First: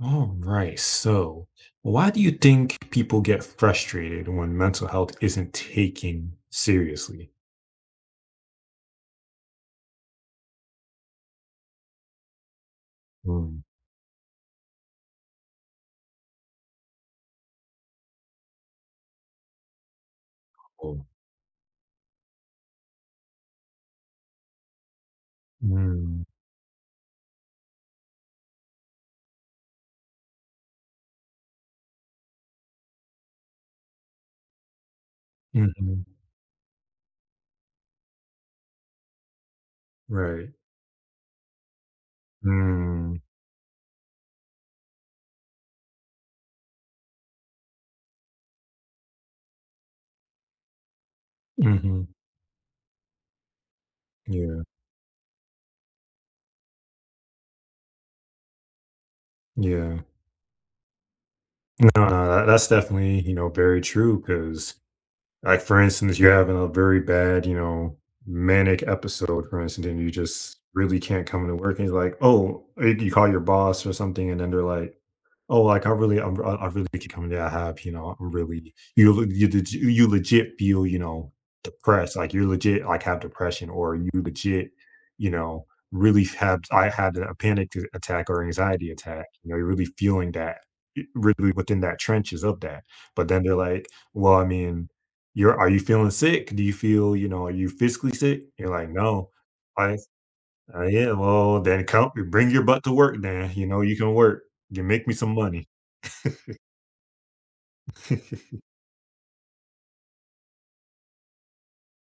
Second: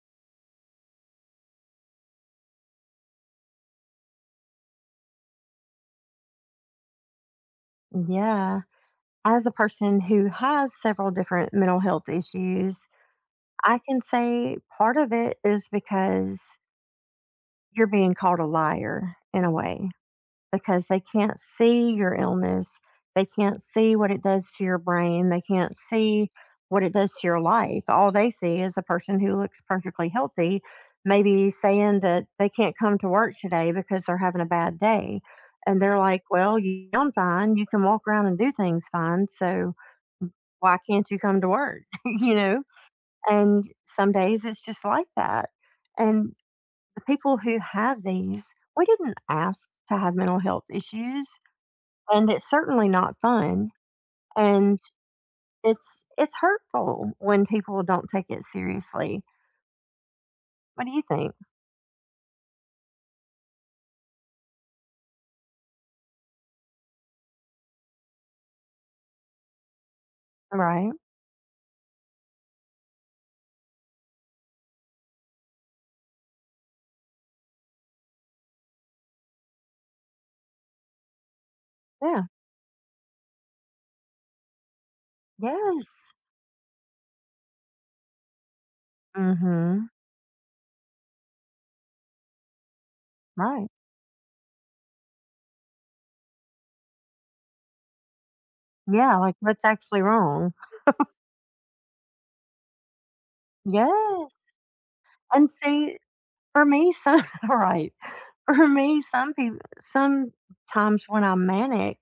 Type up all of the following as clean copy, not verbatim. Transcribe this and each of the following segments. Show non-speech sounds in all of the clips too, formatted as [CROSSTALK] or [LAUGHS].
All right. So, why do you think people get frustrated when mental health isn't taken seriously? Yeah. As a person who has several different mental health issues, Mm. I can say part of it is because you're being called a liar in a way, because they Oh. can't see your illness. They can't see what it does to your brain. They can't Mm. see what it does to your life. All they see is a person who looks perfectly healthy, maybe saying that they can't come to work today because they're having a bad day. And they're Mm-hmm. like, well, I fine. You can walk around and do things fine. So, Right. why can't you come to work? [LAUGHS] Mm. And some days it's just like that. And the people who have these, we didn't ask to have mental health issues. Mm-hmm. And it's certainly not fun. Yeah. And it's hurtful when people don't take it seriously. Yeah. What do you think? No, no, that's definitely, you know, very true. Because, like, for instance, you're having a very bad, you know, manic episode, for instance, and you just Right? really can't come to work. And you're like, oh, you call your boss or something, and then they're like, oh, like I really, I really could come to I have, you know. I'm really you legit feel, you know, depressed. Yeah. Like you legit, like have depression, or you legit, you know, Yes. really have. I had a attack or anxiety attack. You know, you're Mm-hmm. really feeling that, really within that trenches of that. But then they're Right. like, well, I mean, you're are you feeling sick? Do you feel, you know, are you physically sick? You're like, Yeah, no. like what's Like, actually wrong. Yeah, well, then come bring your butt to work. Then you know you can Yes. work. You make me some And money. see, for me, some [LAUGHS] right. [LAUGHS] For me, some people sometimes when I'm manic,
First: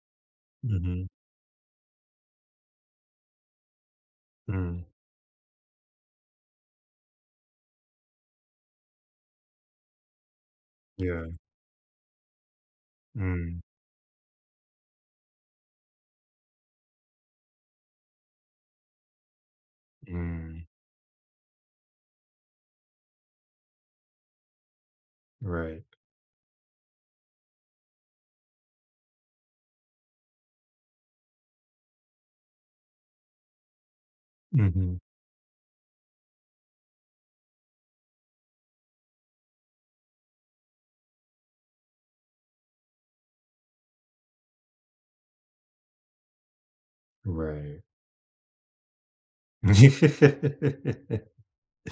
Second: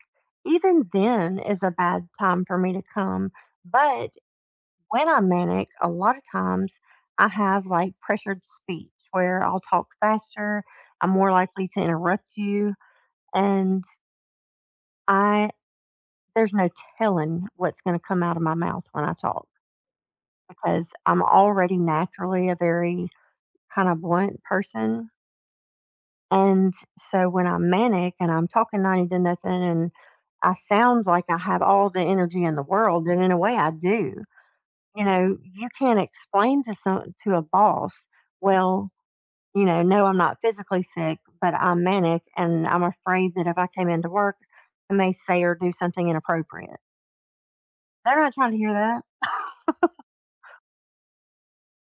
even Mhm. then is a bad time for me to come. But Mm. when I'm manic, a lot of times I have like pressured speech where I'll talk faster, I'm Yeah. more likely to interrupt you, Mm. and I there's no telling what's going to come out of my mouth when I talk Mm. because I'm already naturally a very kind of blunt person. Right. And so when I'm manic and I'm talking 90 to nothing and I sound like I have all the energy in the world, and in a way I do. Mhm. You know, you can't explain to some to a boss, well, you know, no, I'm not physically sick, but I'm manic and I'm afraid that if I came into work, I may say or do something inappropriate. Right. They're not trying to hear that. [LAUGHS]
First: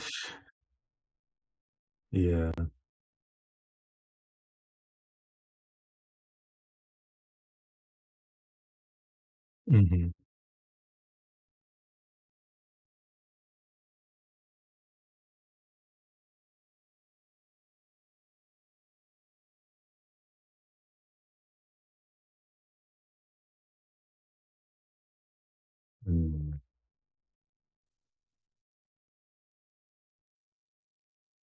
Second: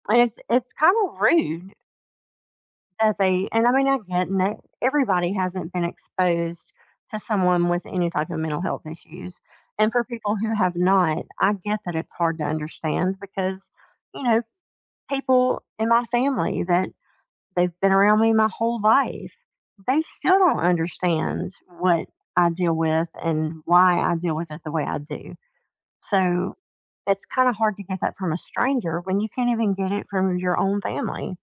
And it's kind of rude Yeah. that they and I mean, I get and that everybody hasn't been exposed to someone with any type of mental health issues. And for Mhm. people who have not, I get that it's hard to understand because, you know, people in my family that they've been around me my whole life, they still don't understand what I deal with and why I deal with it the way I do. So Mm. it's kind of hard to get that from a stranger when you can't even get it from your own family.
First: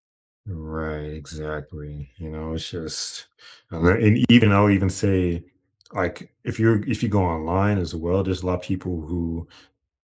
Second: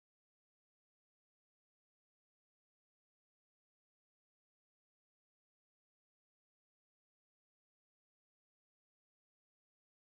Right, exactly. You know, it's just and even I'll even say, like, if you're if you go online as well, there's a lot of people who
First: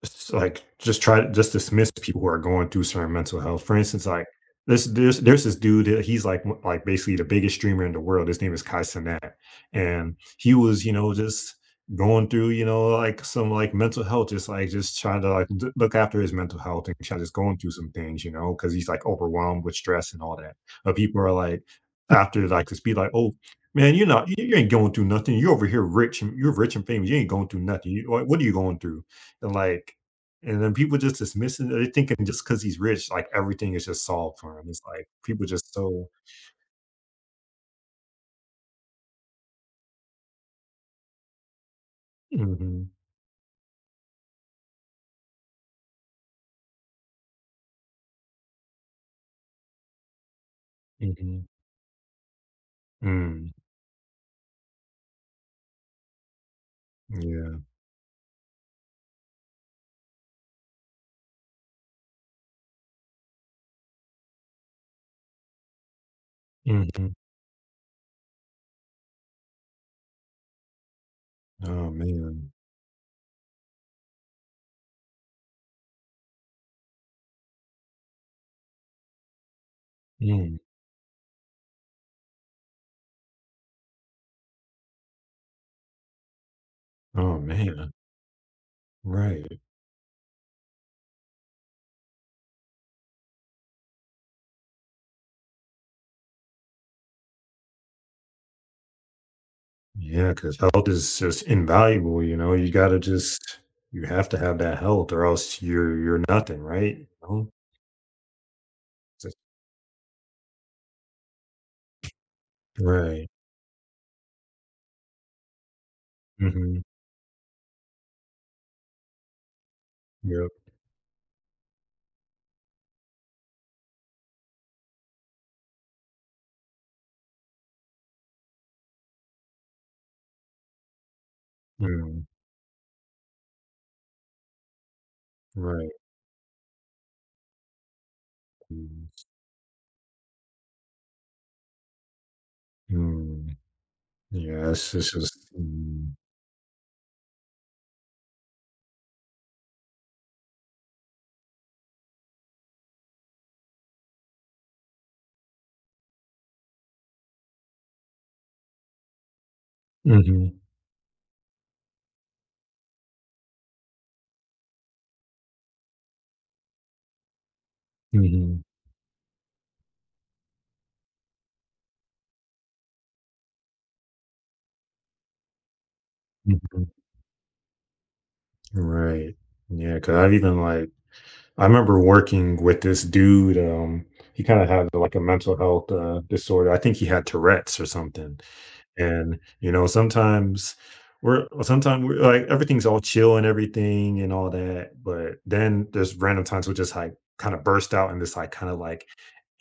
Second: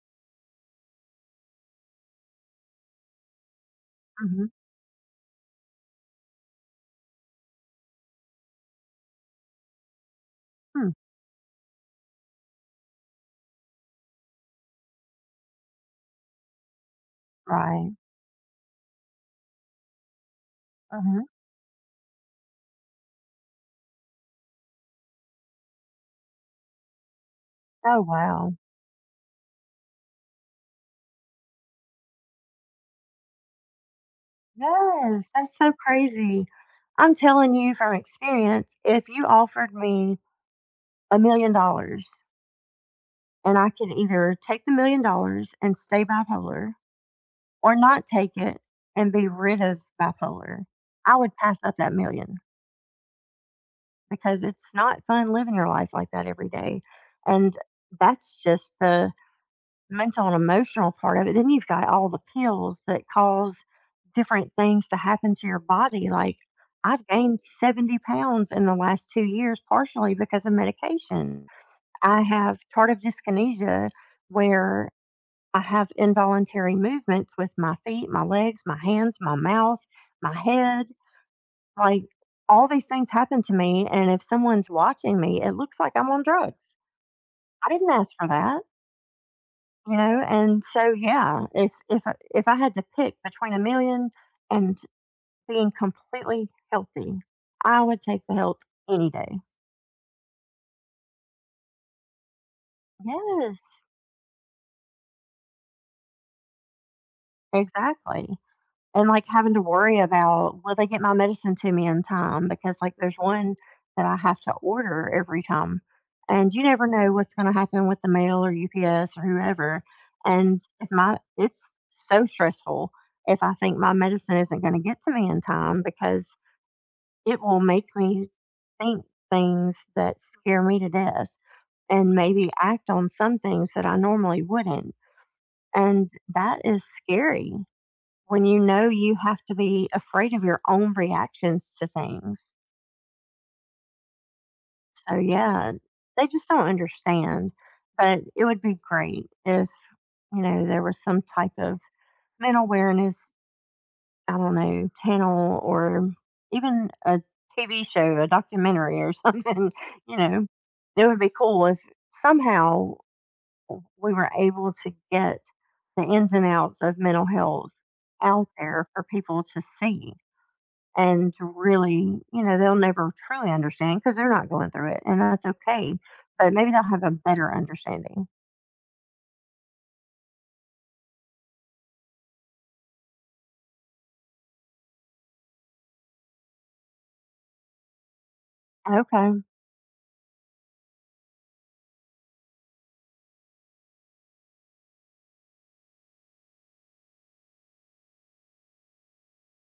it's like just try to just dismiss people who are going through certain mental health. For instance, like Hmm. this there's this dude that he's like like basically the biggest streamer in the world. His name is Kai Cenat. And he was, Hmm. you know, just going through, you know, like some like mental health, just like just trying to like look after his mental health and try just going through some Right. things, you know, because he's like overwhelmed with stress and all that. But people Mhm. are like after like just be like, oh man, you're not you ain't going through nothing. You're over here rich and you're rich and famous. You ain't going through nothing. Oh, You, what are wow. you going through? And like and then people just dismiss it. They're thinking just because he's rich, like, everything is just solved for him. It's like, Yes, people that's so just so crazy. I'm telling you from experience, if you offered me a million dollars Mhm, and I could either take the million dollars and stay bipolar or not take it and be rid of bipolar, I would mhm, pass up that million mm, because it's not fun living your life like that every day. And yeah, that's just the mental and emotional part of it. Then you've got all the pills that cause different things to happen to your body. Like I've mhm. gained 70 pounds in the last 2 years, partially because of medication. Oh, I man. have tardive dyskinesia where I have involuntary movements with my feet, my legs, my hands, my mouth, my Mm, head. Like all these things happen to me. And if someone's watching me, it looks like I'm on drugs. oh, I didn't man. ask for that. Right. You know, and so yeah, if I had to pick between a million and being completely healthy, I would take the health any day. Yeah. Because health is just invaluable, you know? You gotta just Yes, you have to have that health or else you're nothing, right? You know? exactly. And like Just having to worry about will they get my medicine to me in time because like there's right. one that I have to order every time. And you Mhm. never know what's going to happen with the mail or UPS or whoever. Yep. And if my it's so stressful if I think my medicine isn't going to get to me in time because it will make me think things that scare me to death and Mm. maybe act on some things that I normally wouldn't. Right. And that is scary when you know Mm. you have to be afraid of your own reactions to things. Mm. Yeah, it's So, just yeah, mm. they just don't understand. But it would be great if, you know, there was some type of mental awareness, I don't know, channel or even a TV show, a documentary or [LAUGHS] something, you know, Mhm, it would be cool if somehow we were able to get the ins and outs of mental health out mhm. there for people to see and to really, you know, they'll never truly understand because they're not going through it and that's okay. But maybe they'll Mhm. have a better understanding. Right. Yeah, 'cause I've even, like I remember working with this dude, he kinda had, like, a mental health, disorder. I think he had Tourette's or something, and, Okay. you know, sometimes sometimes we're like, everything's all chill and everything and all that, but then there's random times we'll just, like, kinda burst out in this, like, kinda, like,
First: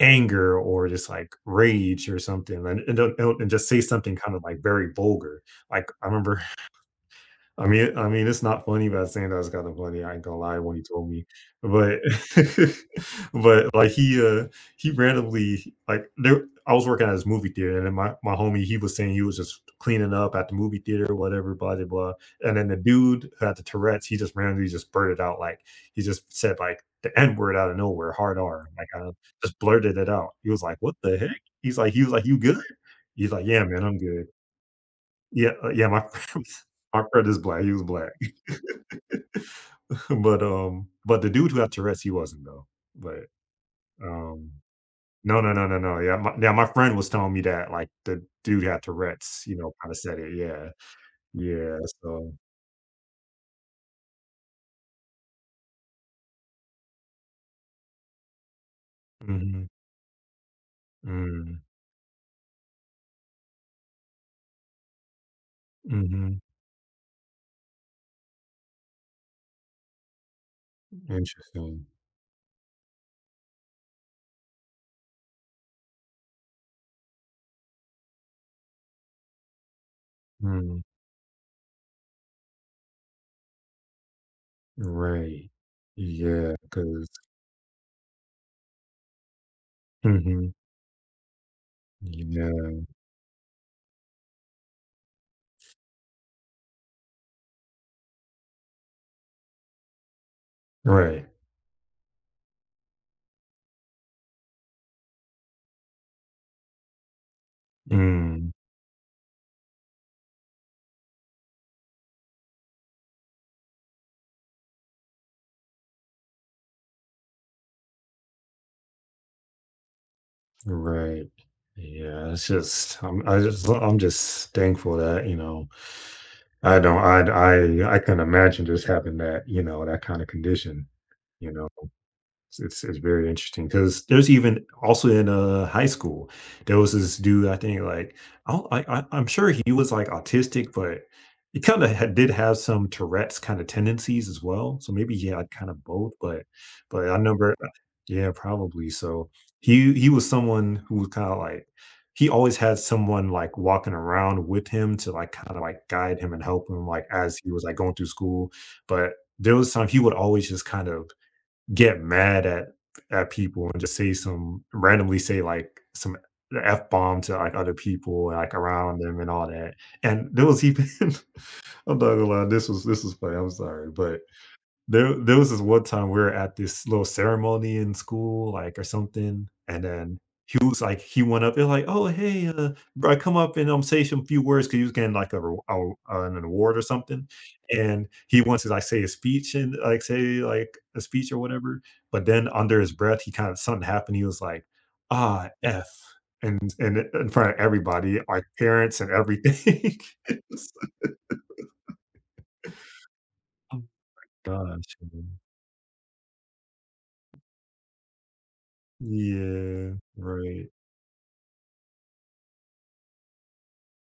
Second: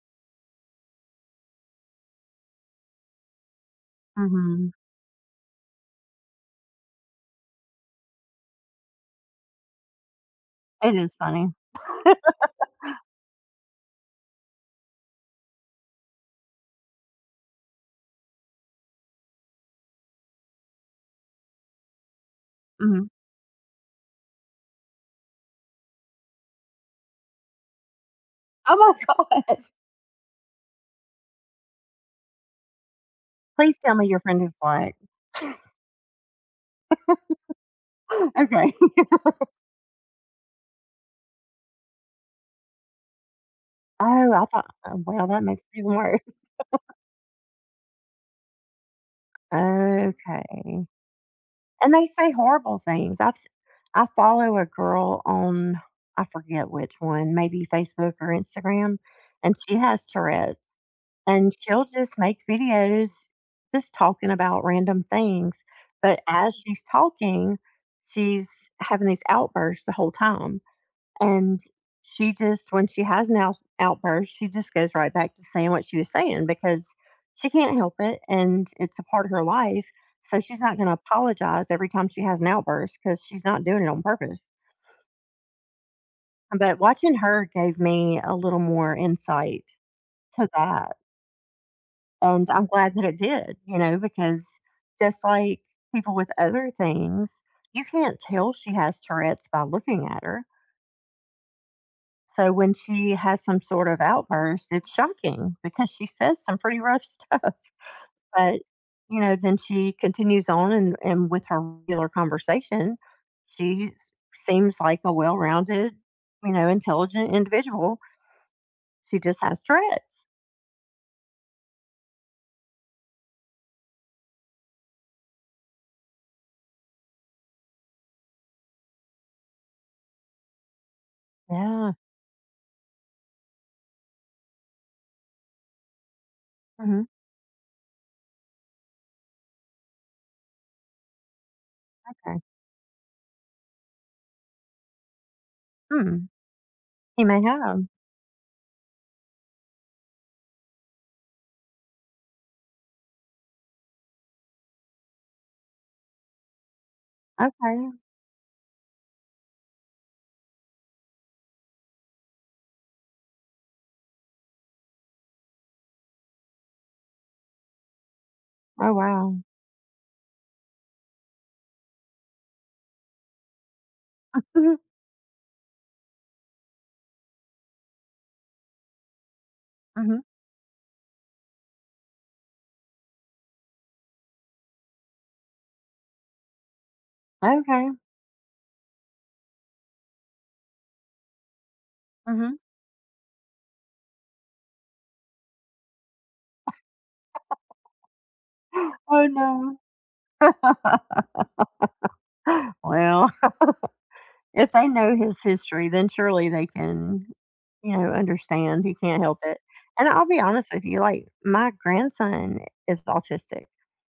anger or just, like, rage or something, and and just say something kind of, like, Hmm. very vulgar. Like, I remember I mean, it's not funny, but at the same time, it's kinda funny, I ain't gonna lie, when he It told is me, funny. but [LAUGHS] but, like, he randomly like, there I was working at this movie theater, and then my homie, he was saying he was just cleaning up at the movie theater, whatever, blah, de blah, and then the Hmm. dude who had the Tourette's, he just randomly just blurted out, like he just said, like, the N word out of nowhere, hard R, like, Oh my [LAUGHS] God. just blurted it out. He was like, "What the heck?" He was like, "You good?" He's like, "Yeah, Please man, tell I'm me your good." friend is black. Yeah, yeah, my [LAUGHS] my friend is black, he was black. [LAUGHS] Okay. [LAUGHS] But the dude who had Tourette's, he wasn't, though. But, Oh, I um thought oh, well, no, that no, makes no, it no, even no, yeah, worse. [LAUGHS] my yeah, my friend was telling me that, like, the dude had Tourette's, you know, kinda said it, yeah. Okay. Yeah, And they say so horrible things. I follow a girl on, I forget which one, maybe Facebook or Instagram, and Mhm, she has Tourette's, and mm, she'll just make videos just talking about random things, but mhm, as she's talking, she's having these outbursts the whole time. And interesting. she just, when she has an outs outburst, she just goes right back to saying what she was saying because she can't help it and it's a part of her life. So she's not Mm, going to apologize every time she has an outburst because she's not doing it on purpose. right. Yeah, But 'cause watching her gave me a little more insight to Mhm, that. And I'm yeah, glad that it did, you know, because just like people with other things, you can't tell she has Tourette's by looking at her. right, So when she has some sort of outburst, it's shocking because she says some pretty rough [LAUGHS] stuff. mm. But, you know, then she continues on and with her regular conversation, she seems like a well rounded, you know, intelligent individual. She just has Tourette's. Right. Yeah, it's just I'm just thankful that, you know, I don't I can not imagine just having that, you know, that kind of condition, you know. Yeah. It's very interesting because there's even also in, high school, there was Hmm. this dude, I think, like, I don't I I'm sure he was, like, autistic, but he kinda had did Okay. have some Tourette's kinda tendencies as well, so maybe he had kind of both, Hmm. But I He may remember have. yeah, probably, so he was someone who was kinda like he always had someone, like, walking around with him to, like, kinda, like, guide him and help him, like, as he was, like, Okay. going through school, but there was time he would always just kind of get mad at people and just say some randomly say like some F bomb to like other people like Oh, around them and wow. all that. And there was even [LAUGHS] I'm not gonna lie, this was funny. I'm sorry, but [LAUGHS] there was this one time we were at this little ceremony in school, like, or something, and Hmm. then he went up there like, "Oh, hey, bro, come up and, say some few words," because he was getting, like, a an award or something, Okay. and he wants to, like, say a speech and, like, a speech or whatever, but then Hmm. under his breath, he kinda something happened, he was like, "Ah, F," and in front of everybody, like, parents [GASPS] and Oh, no. everything. [LAUGHS] It's like, [LAUGHS] Well, oh if they gosh, know man. his history, then surely they can, you know, understand. He can't help it. Yeah, And I'll be right. honest with you, like, my grandson is autistic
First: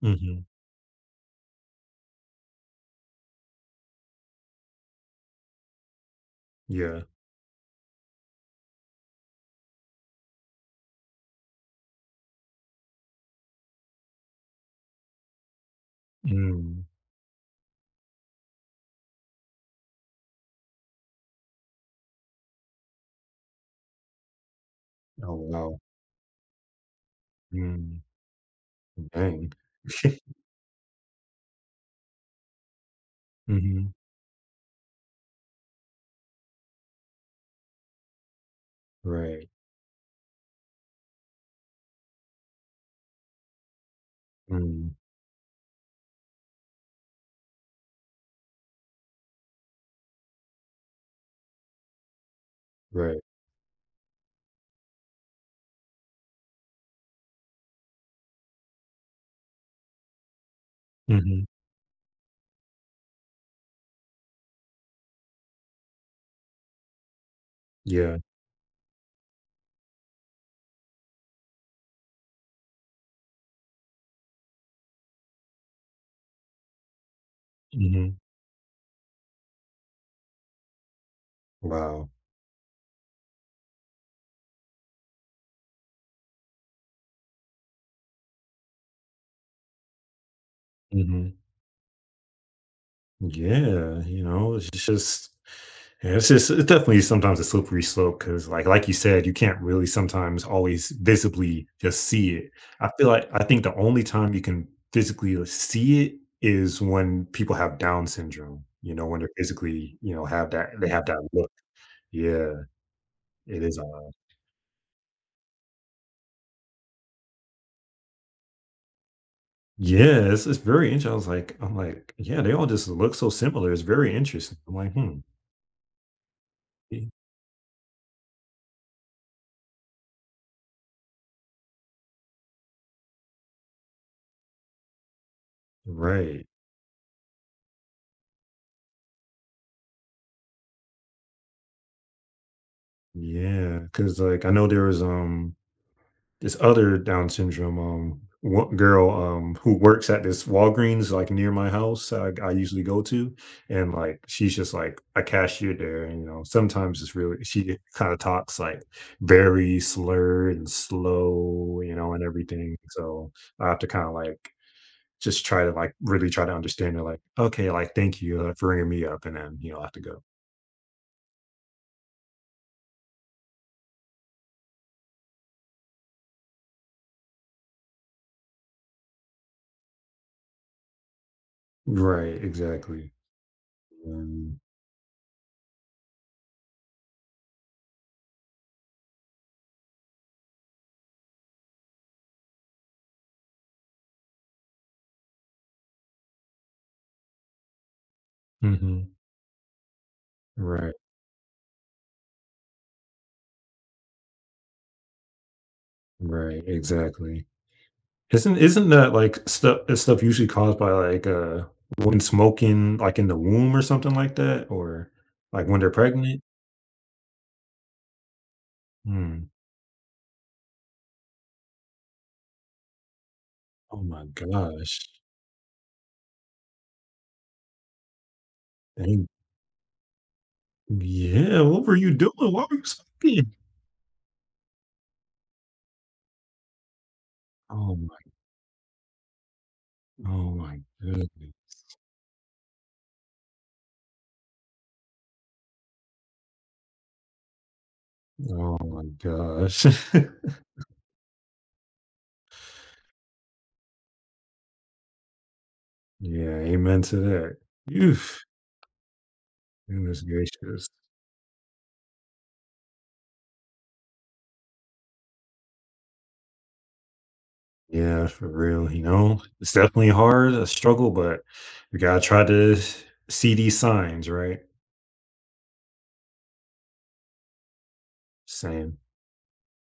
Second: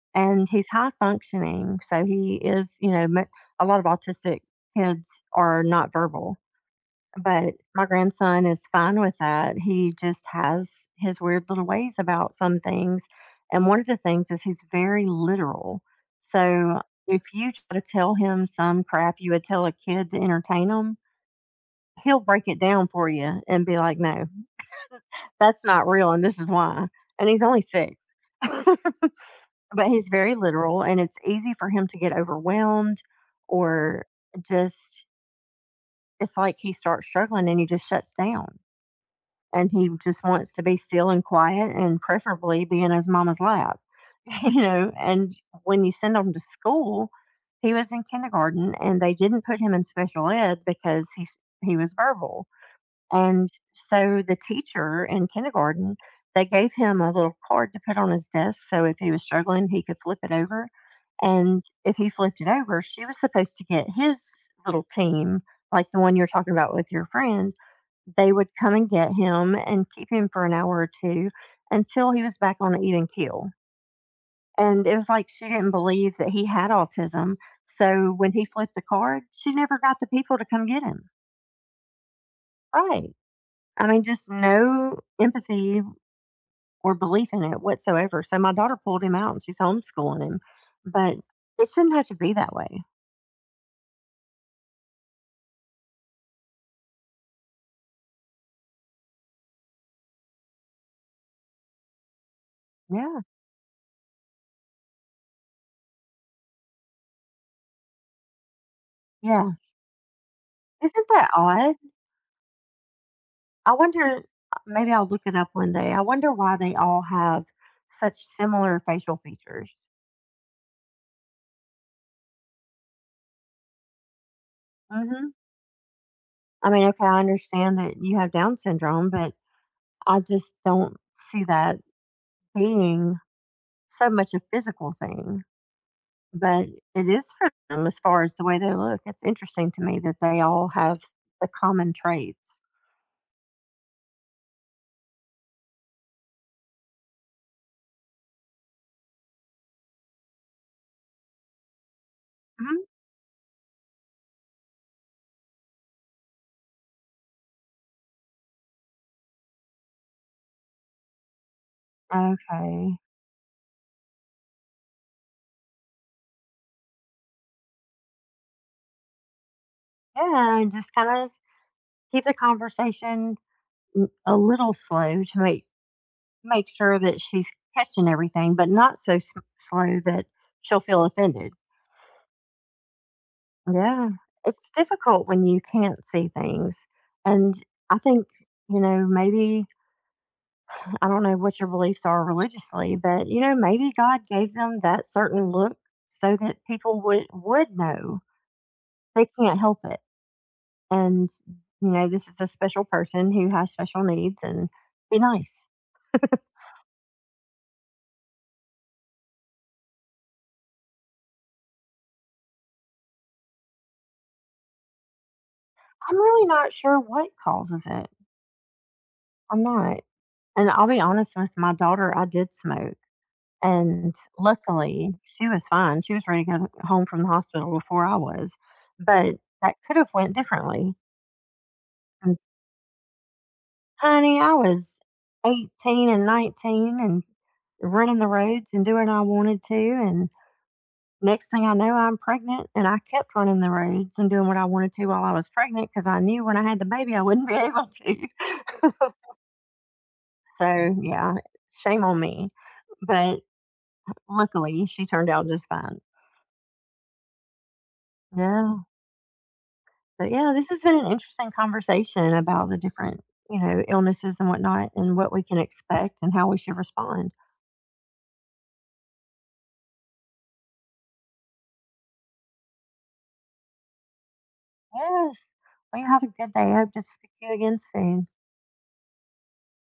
Mhm. and he's high functioning. So he is, you know, a lot of autistic kids are not verbal, Yeah. but my grandson is fine with that. He just has his weird little ways about some things. And one of the things is he's very literal. So Mm. if you try to tell him some crap you would tell a kid to entertain him, he'll break it down for you and be like, "No, Oh, that's wow. not real, and this is why." And he's only 6. Mm. [LAUGHS] Dang. But he's very literal, and it's easy for him to get overwhelmed Mhm. or just it's like he starts struggling and he just shuts down, Right. and he just wants to be still and quiet and preferably be in his mama's lap, [LAUGHS] you Mm. know? And when you send him to school, he was in kindergarten, and they didn't put him in special ed because he was verbal. Right. And so the teacher in kindergarten, they gave him a little card to put on his desk so if he was struggling, he could flip it over. Mhm. And if he flipped it over, she was supposed to get his little team, like the one you're talking about with your friend. Yeah. They would come and get him and keep him for an hour or two until he was back on an even keel. And it was like she didn't believe that he had autism. So Mhm. when he flipped the card, she never got the people to come get him. Wow. Right. I mean, just no empathy, or belief in it whatsoever. So my daughter pulled him out and she's homeschooling him. But Mhm. it shouldn't have to be that way. Yeah, you know, it's just yeah, it's just it's definitely sometimes a slippery slope because, like you said, you can't really sometimes always visibly just see it. I feel Yeah. like I think the only time you can physically see it is when people have Down syndrome, you know, when they're Yeah. physically, you know, have that they have Isn't that that look. odd? Yeah. It I is odd. wonder, maybe I'll look it up one day. I wonder why they all have such similar facial features. Yeah, it's very interesting. I'm like, "Yeah, they all just look so similar." It's very interesting. I'm like, "Hmm." Hmm. I mean, Yeah. okay, I understand that you have Down syndrome, but I just don't see that being so much a physical thing. Right. But it is for them as far as the way they look. It's interesting to me that they all have the common traits. Yeah, 'cause, like, I know there was, this other Down syndrome, wo girl, who works at this Walgreens, like, near my house I usually Mhm. go to, and, like, she's just, like, a cashier there, and, you know, sometimes it's really she kinda talks, like, very slurred and slow, you know, and everything, Okay. so I have to kinda, like just try to like really try to understand it like okay like thank you for ringing me up and then you know I have to go Yeah, and just kind of keep the conversation a little slow to make sure that she's catching everything, but not so slow that she'll feel offended. right exactly Yeah, um, it's difficult when you can't see things, and I think you know maybe, I don't know what your beliefs are religiously, but you know maybe God gave them that certain look so that people would know hmm they can't help it. right And, you know, this is a special person who has special needs and be nice. I'm right exactly isn't that like stuff usually caused by like when smoking like in the womb or something like that or like when they're pregnant really not sure what causes it. Hmm. I'm not. And I'll be honest with my daughter, I did smoke. Oh And my gosh. luckily, she was fine. She was ready to go home from the hospital before I was. Dang. But that could have went differently. Yeah, what were you doing? And Why were you smoking? honey, I was 18 and 19 and Oh running my. the roads and doing what I wanted to. Oh my Next thing goodness. I know, I'm pregnant, and I kept running the roads and doing what I wanted to while I was pregnant because I knew when I had the baby I wouldn't be able Oh my to. gosh. [LAUGHS] [LAUGHS] So, yeah, shame on me. But luckily, she turned out just fine. Yeah, amen to that. Oof, Yeah. goodness But yeah, this has gracious. been an interesting conversation about the different, you know, illnesses and whatnot and what we can expect and how we should respond. Yeah, for real. You know, it's definitely hard, a struggle, but we gotta try to see these signs, right? Yes. Well, you have a good day. I hope to speak to you again soon. Same.